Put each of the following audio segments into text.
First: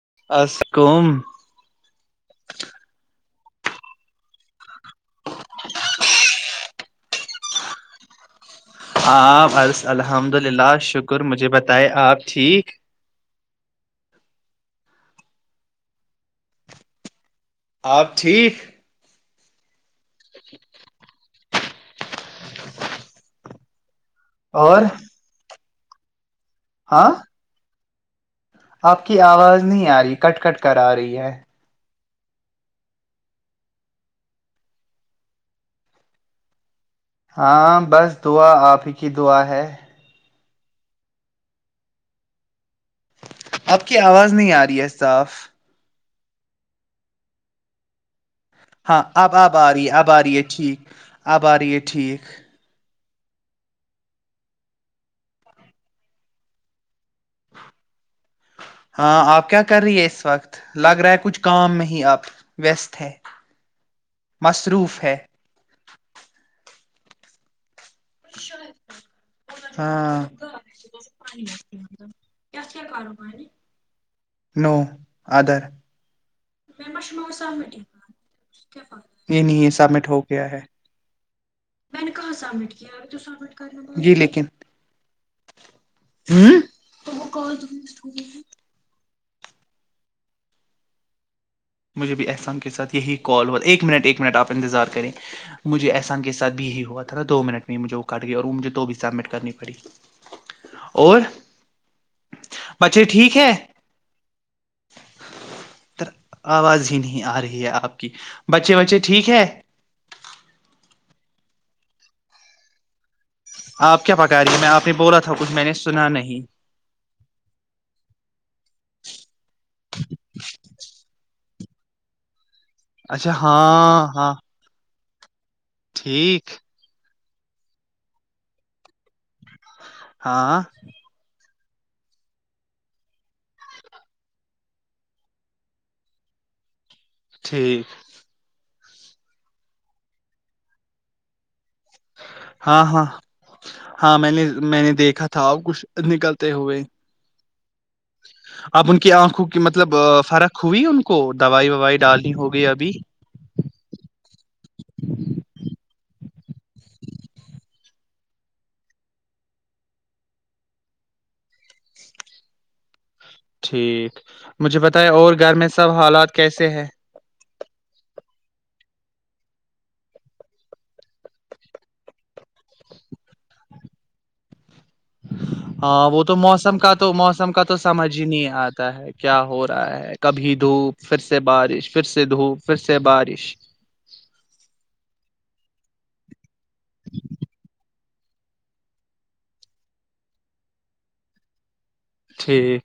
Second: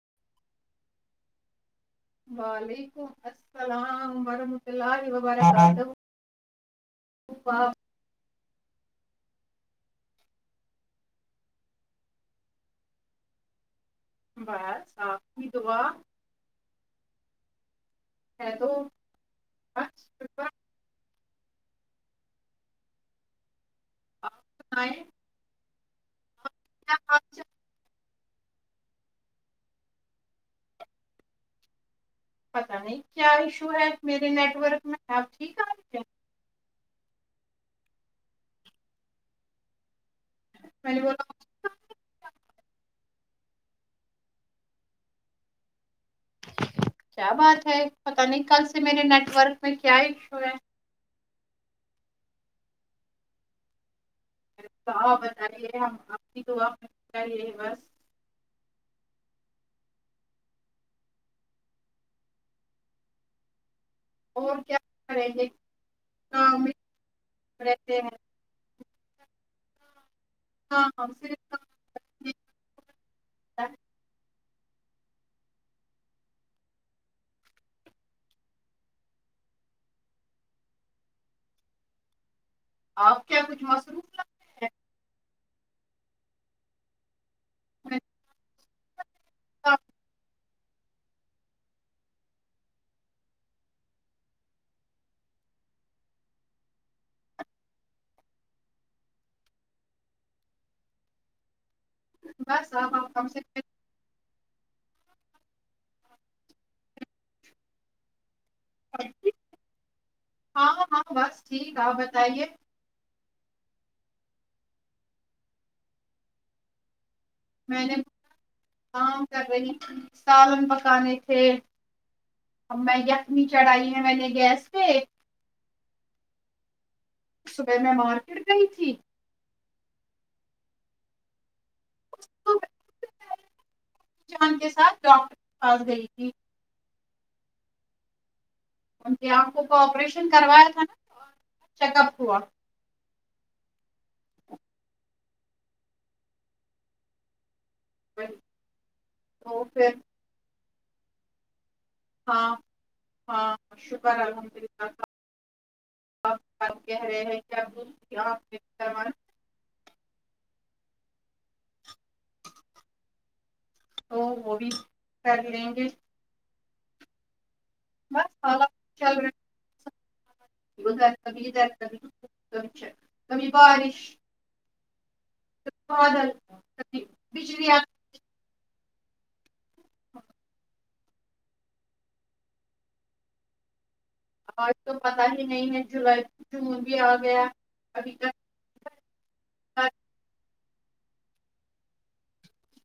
[unintelligible] وعلیکم السلام ورحمۃ اللہ وبرکاتہ ہاں بس الحمد للہ شکر مجھے بتائے آپ ٹھیک بس آپ کی دعا آپ ٹھیک [unintelligible] اور ہاں آپ کی آواز نہیں آ رہی کٹ کٹ کر آ رہی ہے پتہ نہیں کیا ایشو ہے میرے نیٹ ورک میں اب ٹھیک آرہی ہے ہاں بس دعا آپ ہی کی دعا ہے م ب [unintelligible] اب کی آواز نہیں آ رہی ہے صاف کیا بات ہے ہاں اب اب آ رہی ہے اب آ رہی ہے ٹھیک اب آ رہی ہے ٹھیک [inaudible] [unintelligible] ہاں آپ کیا کر رہی ہیں اس وقت لگ رہا ہے کچھ کام میں ہی آپ وست ہے اور کیا مصروف ہے کریں گے [unintelligible] ہاں [unintelligible] نو ادر یہ نہیں یہ سبمٹ ہو گیا ہے میں نے کہاں جی لیکن [unintelligible] [unintelligible] [unintelligible] مجھے بھی احسان کے ساتھ یہی کال ہوا تھا ایک منٹ ایک منٹ آپ انتظار کریں مجھے احسان کے ساتھ بھی یہی ہوا تھا نا دو منٹ میں ہی مجھے وہ کٹ گیا اور مجھے تو بھی سبمٹ کرنی پڑی اور بس اب بچے آپ ہم ٹھیک سے ہے [unintelligible] آواز ہی نہیں آ رہی ہے آپ کی بچے وچے ٹھیک ہے بس ٹھیک آپ بتائیے آپ کیا پکا رہیے میں آپ نے بولا تھا کچھ میں نے سنا نہیں میں نے کام کر رہی سالن پکانے تھے ا میں اچھا یخمی چڑھائی ہے ہاں میں نے ہاں گیس پہ ٹھیک صبح میں مارکیٹ گئی تھی ہاں چان کے ساتھ ڈاکٹر کے پاس گئی تھی ٹھیک جی آپ کو کو آپریشن کروایا تھا نا چیک اپ ہوا ہاں ہاں ہاں میں نے میں نے دیکھا تھا اب کچھ نکلتے ہوئے اب ان کی آنکھوں کی مطلب فرق ہووئی ان کو دوائی و ہاں ہاں شکر الحمد اللہ آپ کہہ رہے ہیں کیا بول آپ ٹھیک مجھے بتائے اور گھر میں سب حالات کیسے سے ہ بس حالات چل رہا ادھر کبدھر کب کمی بارش ہاں وہ تو موسم کا تو موسم کا تو سمجھ ہی نہیں آج ہے کیا ہو رہا ہے کبھی دھوپ پھر سے بارش پھر سے دھوپ پھر سے بارش اور تو ہی نہیں ہے جولائی جون بھی آ گیا ابھی تک ٹھیک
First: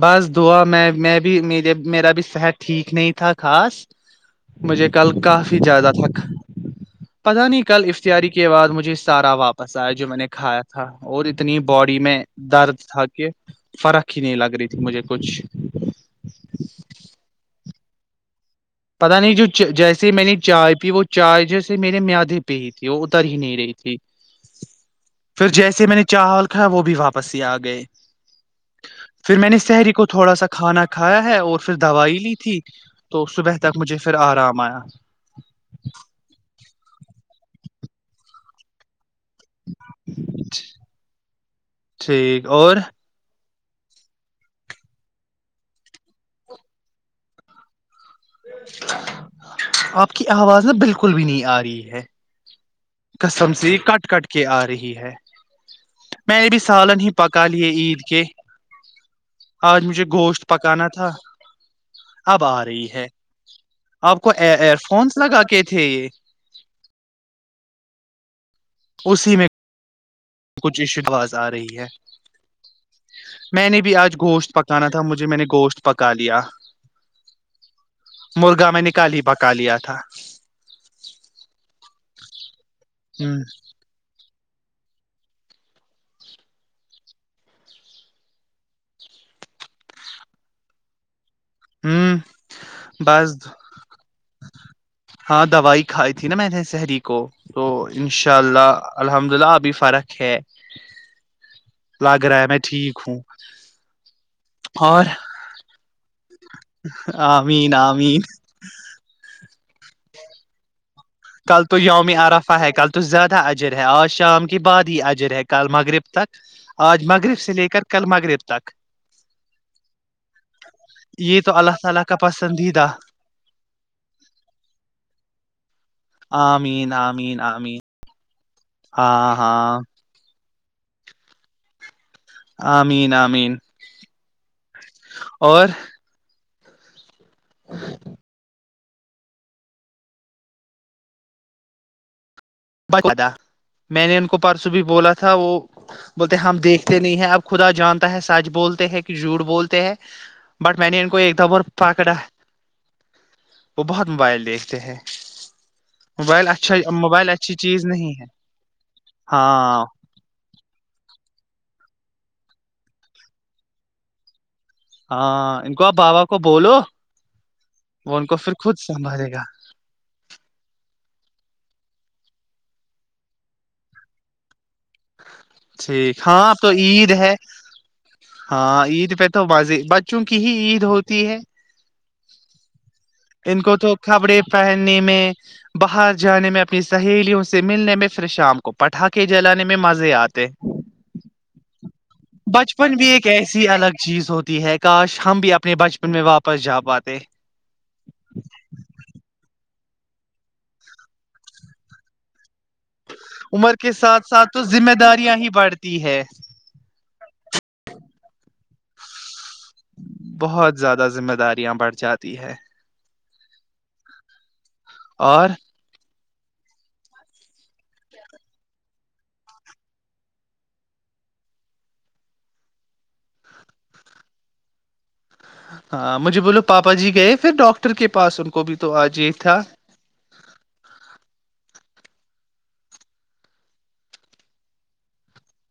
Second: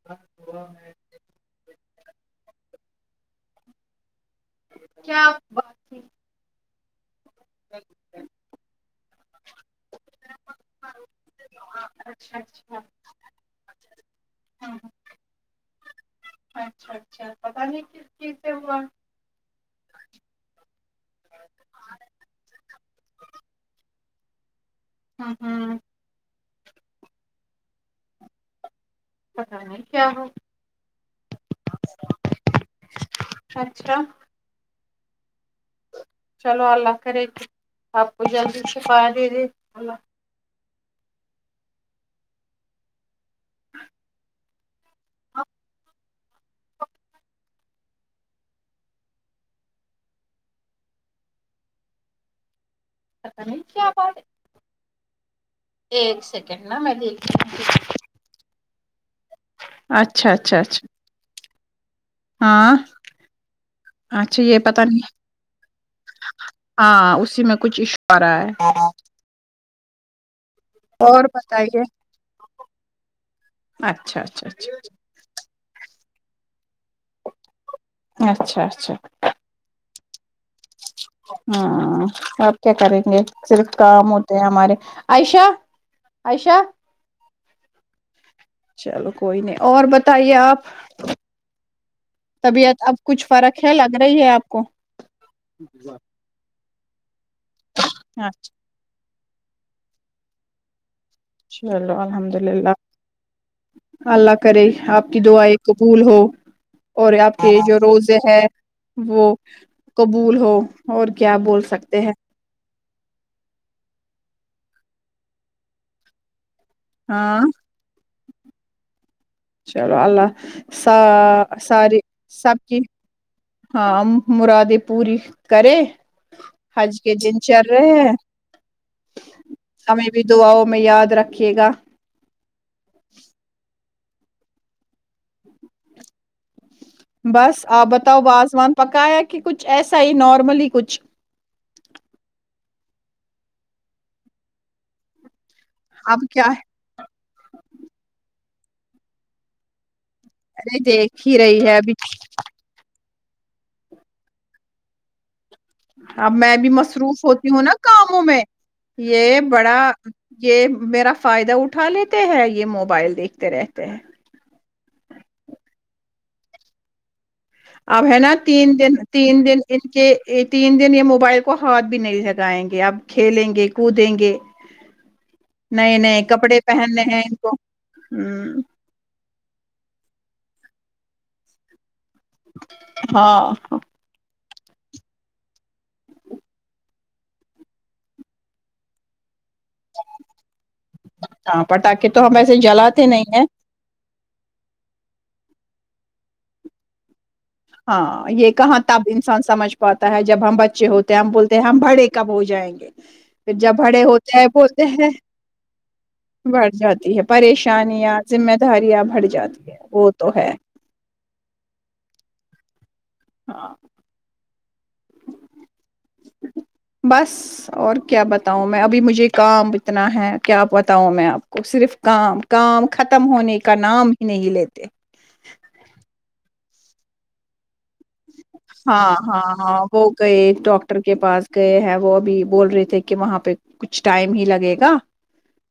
بس دعا میں میں بھی میرے میرا بھی سحٹ ٹھیک نہیں تھا خاص مجھے کل کافی زیادہ تک پتہ نہیں کل افتاری کے بعد مجھے سارا واپس آیا جو میں نے کھایا تھا اور اتنی باڈی میں درد تھا کہ فرق ہی نہیں لگا تھی مجھے کچھ ک ک پتا نہیں جو جیسے میں نے چائے پی وہ چائے جیسے میرے میادی پہ ہی تھی وہ اتر ہی نہیں رہی تھی پھر جیسے میں نے چاول ہے وہ بھی واپس ہی آ گئے پھر میں نے شہری کو تھوڑا سا کھانا کھایا ہے اور پھر دوائی لی تھی تو صبح مجھے پھر آرام آیا اچ چلو اللہ کرے کے آپ کو جلدی سےفا اللہ ٹھیک اور آپ کی آواز ن بالکل بھی نہیں آ رہی ہے کسمز کٹ کٹ کے آ رہی ہے میں نے بھی سالن ہی پکا لیے عید کے [inaudible] آج مجھے اچھا گوشت اچھا اچھا پکانا تھا اب آ ہاں رہی ہے آپ کو اچھا یہ ایئر پتا نہیں فونس لگا کے تھے یہ ہاں اسی میں کچھ اشارہ ہے اسی میں کچھشواز آ رہی ہے میں نے بھی آج اچھا اچھا گوشت پکانا تھا مجھے میں نے گوشت پک کالیا اچھا اچھا مرغا میں اچھا نکالی پکا لیا تھا ہاں آپ کیا کریں گے ہ صرف کام ہمارے عشہ ایشہ چلو کوئی نہیں اور بتائیے آپ ہ طبیعت اب کچھ بس فرق ہے لگ رہی ہے آپ کو ہاں دوائی کھائی تھی نا میں نے شہری کو تو انشاء اللہ الحمد لہ بھی فرق ہے چلو لگ الحمد رہا ہے میں للہ ٹھیک ہوں اللہ کرے اور آپ کی دعائیں قبول ہو اور آپ کے آمین جو روزے آمین ہے وہ قبول ہو اور کیا کل بول تو سکتے یوم ہیں ارافا ہے کل تو زیادہ اجر ہے آج شام کے بعد ہی اجر ہے کال مغرب تک آج مغرب ہاں سے لے کر کل مغرب تک چلو اللہ س یہ تو اللہ ساری تعالی کا سب چز پسندیدہ ہاں مرادیں پوری کرے آ مین آ مین آ مین ہاں ہاں ہاں دعاؤں ہمیں یاد رکھیے گا آمین آمین اور بس آپ بتاؤ بازوان پکایا کہ کچھ ایسا ہی نارملی کچھ بچا میں نے ان کو پرسوں بھی بولا تھا وہ اب بولتے کیا ہم دیکھتے نہیں ہیں اب خدا جانتا ہے سچ بولتے ہیں کہ جھوٹ بولتے ہیں ارے بٹ میں نے ان دیکھ کو ہی ایک دم رہی اور ہے ابھی پکڑا وہ بہت موبائل دیکھتے ہیں اب موبائل میں بھی اچھا مصروف موبائل ہوتی اچھی ہوں نا چیز نہیں کاموں ہے میں یہ بڑا ہاں یہ میرا فائدہ اٹھا لیتے ہیں یہ موبائل دیکھتے رہتے ہیں ہاں ان کو آپ بابا کو بولو اب ہے وہ ان نا کو پھر تین خود دن سنبھالے تین گا دن ان کے تین دن یہ م بائ کو ہاتھ بھی نہیں لگائیں گے اب کھیلیں گے کودیں گے نئے ٹھیک نئے ہاں اب کپڑے تو پہننے عید ہیں ہے ان کو ہ ہاں عید پہ تو وض ب چونکہ ہی عید ہوتی ہے [inaudible] ان کو تو کبڑے پہننے میں باہر جانے میں اپنی سہیلیوں سے ملنے میں پھر شام کو پٹھا کےے جلانے میں مزے آتے ہاں پٹاخے تو ہم ایسے بچپن جلاتے بھی ایک نہیں ہیں ایسی الگ چیز ہوتی ہے کاش ہم بھی اپنے اپنے بچپن میں واپس جا پاتے ہاں یہ کہاں تب انسان سمجھ پاتا ہے جب ہم بچے ہوتے ہیں ہم بولتے ہیں ہم بڑے کب ہو جائیں گے پھر جب عمر کے بھڑے ساتھ ہوتے ہیں ساتھ تو بولتے ذمہ ہیں داریاں ہی بڑھتی ہے بڑھ جاتی ہے پریشانیاں ذمہ داریاں بھ جات بہت زیادہ ذمہ داریاں بڑھ جاتی ہے ہاں اور بس اور کیا بتاؤں میں ابھی مجھے کام اتنا ہے کیا بتاؤں میں آپ کو صرف کام کام ختم ہونے کا نام ہی نہیں لیتے ہاں مجھے بولو پاپا جی گئے پھر ڈاکٹر پر کے پاس ان کو بھی تو ہاں آج ہی ہاں تھا ہاں وہ گئے ڈاکٹر کے پاس گئے ہیں وہ اب بول رہے تھے کہ وہاں پہ کچھ ٹائم ہی لگے گا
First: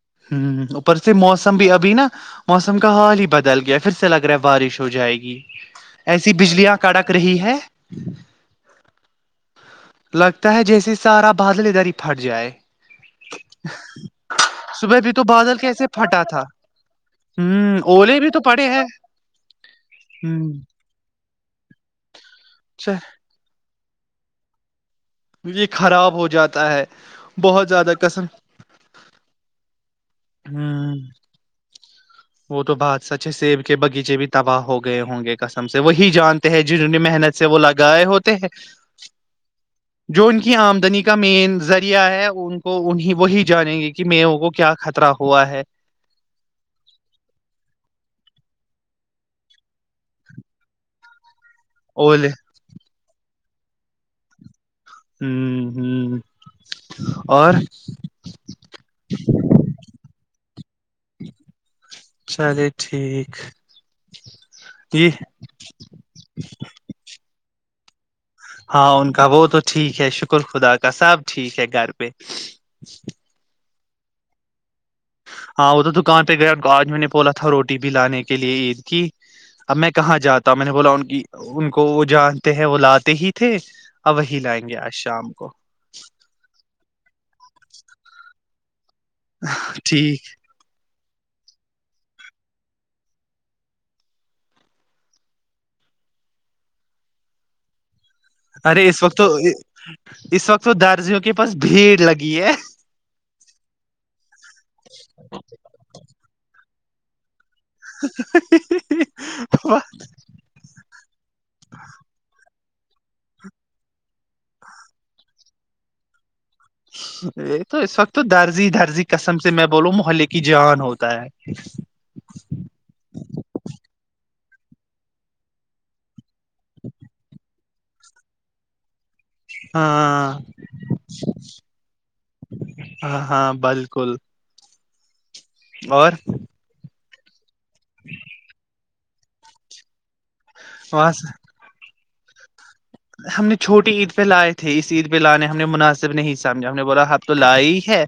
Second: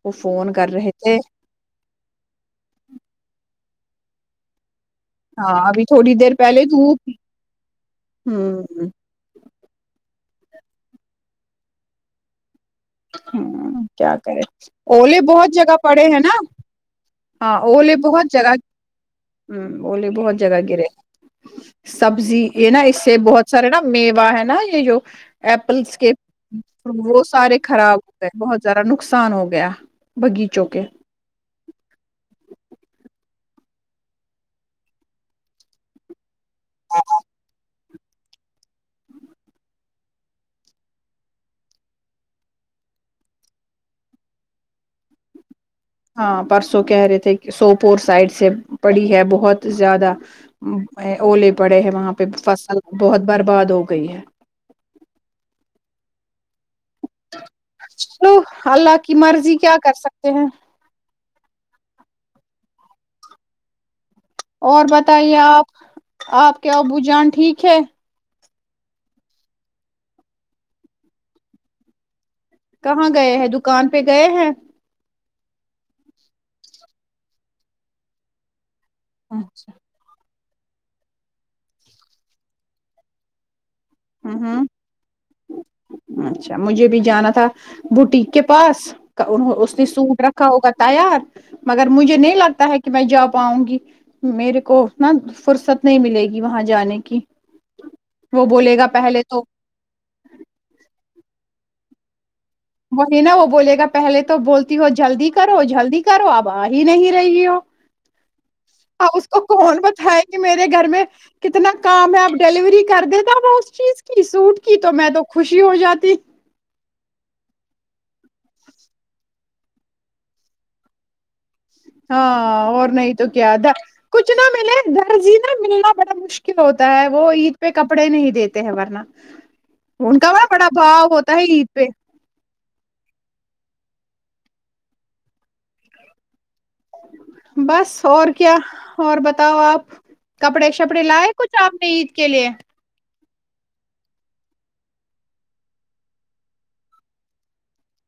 وہ ہ فون کر رہے اوپر سے تھے موسم بھی ابھی نا موسم کا حال ہی بدل گیا پھر سے لگ رہ ہے بارش ہو جائے گی ہاں ابھی تھوڑی ایسی دیر پہلے بجلیاں دھوپ کڑک رہی ہے ہوں لگتا ہے جیسے سارا بادل ا دھر ہی پھٹ جائے ہ کیا کرے صبح بھی اوولے تو بہت بادل جگہ کیسے پڑے ہیں پھٹا نا تھا ہاں ہوں اولے بھی بہت تو جگہ پڑے ہیں ہ بلیے بہت جگہ گرے سبزی یہ نا ہ اس سے بہت سارے ج نا میوا ہے نا یہیگ یہ ایپلس کے خراب ہو جاتا ہے وہ سارے بہت زیادہ خراب ہو کسم گئے بہت زیادا نقصان ہو گیا ہ بغیچوں کے وہ تو بات سچ ہے سیب کے باغیچے بھی تباہ ہو گئے ہوں گے کسم سے وہی جانتے ہیں جنہوں نے محنت سے وہ لگائے ہوتے ہیں جو ان کی آمدنی کا مین ذریعہ ہے ان کو انیں وہی جانیں گے کہ موں کو کیا خطرہ ہوا ہے ہاں پرسوں کہہ رہے تھے کہ سوپور سائڈ سے پڑی ہے بہت زیادہ اوولے پڑے ہے وہاں پہ اولے فصل بہت برباد ہو گئی ہے ہوں ہ چلو اللہ کی مرضی کیا کر سکتے ہیں چلے ٹھیک اور یہ بتائیے آپ آپ کے ابو جان ٹھیک ہے ہاں ان کا وہ تو ٹھیک ہے شکر خدا کا سب ٹھیک ہے گھر پہ کہاں گئے ہیں دکھ دکان پہ گئے ہیں ہاں وہ تو دکان پہ گیا آج میں نے بولا تھا روٹی بھی لانے کے لیے عید کہ اچھا اب میں کہاں جاتا میں نے بولا ان کی ان کو وہ جانتے ہیں وہ لاتے ہی تھے ا وہی ہ لائیں گے آج شام کو اچھا مجھے بھی جانا تھا بوٹیک کے پاس اس نے سوٹ ٹھیک رکھا ہوگا تیار مگر مجھے نہیں لگتا ہے کہ میں جا پاؤں گی میرے کو اتنا فرصت نہیں ملے گی وہاں جانے کی وہ بولے گا ارے اس وقت تو اس وقت تو دارجیوں کے پاس بھیڑ لگی ہے وہی نا وہ بولے گا پہلے تو بولتی ہو جلدی کرو جلدی کرو آب آج یہ نہیں رہی ہو اپ اس کو کون بتائ کہ میرے گھر میں کتنا کام ہے اب ڈیلیوری کر دیتا وہ اس چیز کی سوٹ کی تو میں تو خوشی ہو جاتی یہ تو اس وقت تو درزی درزی قسم سے میں بولوں محلے کی جان ہوتا ہے ہاں اور نہیں تو کیا تھا کچھ ملے درجی ملنا بڑا مشکل ہوتا ہے وہ عید پہ کپڑے نہیں دیتے ہیں ورنہ ان کا ہاں بڑ بڑا بھاؤ ہوتا ہے گت پہ ہاں ہاں بالکل اور بس اور کیا اور بتاؤ آپ کپڑے شپڑے وہاں لائے سے کچھ آپ نے کے لیے ہم نے چھوٹی عید پہ لائے تھے اس عید پہ لانے ہم نے مناسب نہیں سمجھا ہم نے بولا آپ تو لائی ہی ہے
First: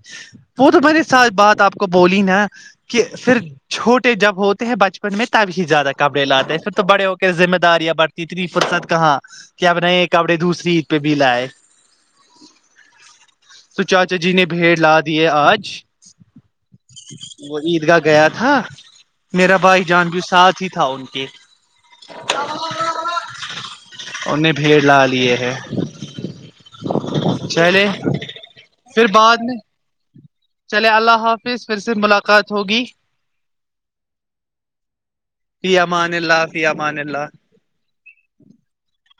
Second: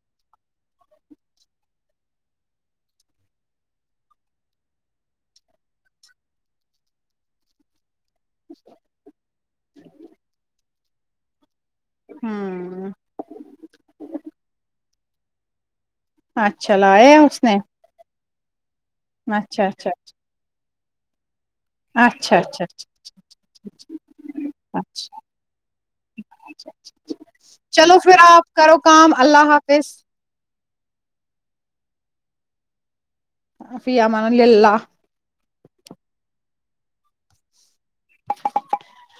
وہ تو مے ساتھ بات آپ کو بولی نا کہ پھر چھوٹے جب ہوتے ہیں بچپن میں تب ہی زیادہ کپڑے لاتے ہیں پھر تو بڑے ہو کے ذمہ داریاں ب تتری پرساد کہاں ب نہیں کپےسے فری پہ بھی لائے ہوں تو چاچا جی نے بھیڑ لا دیے آج اچھا لایا ہیں اس نے ہاں میرا اچھا بھائی اچھا جان بھی ساتھ ہی تھا ان کے اچھا اچھا ان نے بھیڑ لا اچھا لیے ہے چلے چلو پھر آپ کرو پھر کام بعد اللہ میں حافظ چلے اللہ حافظ پھر سے ملاقات ہوگی ف امن اللہ فی امان اللہ امان اللہ [unintelligible]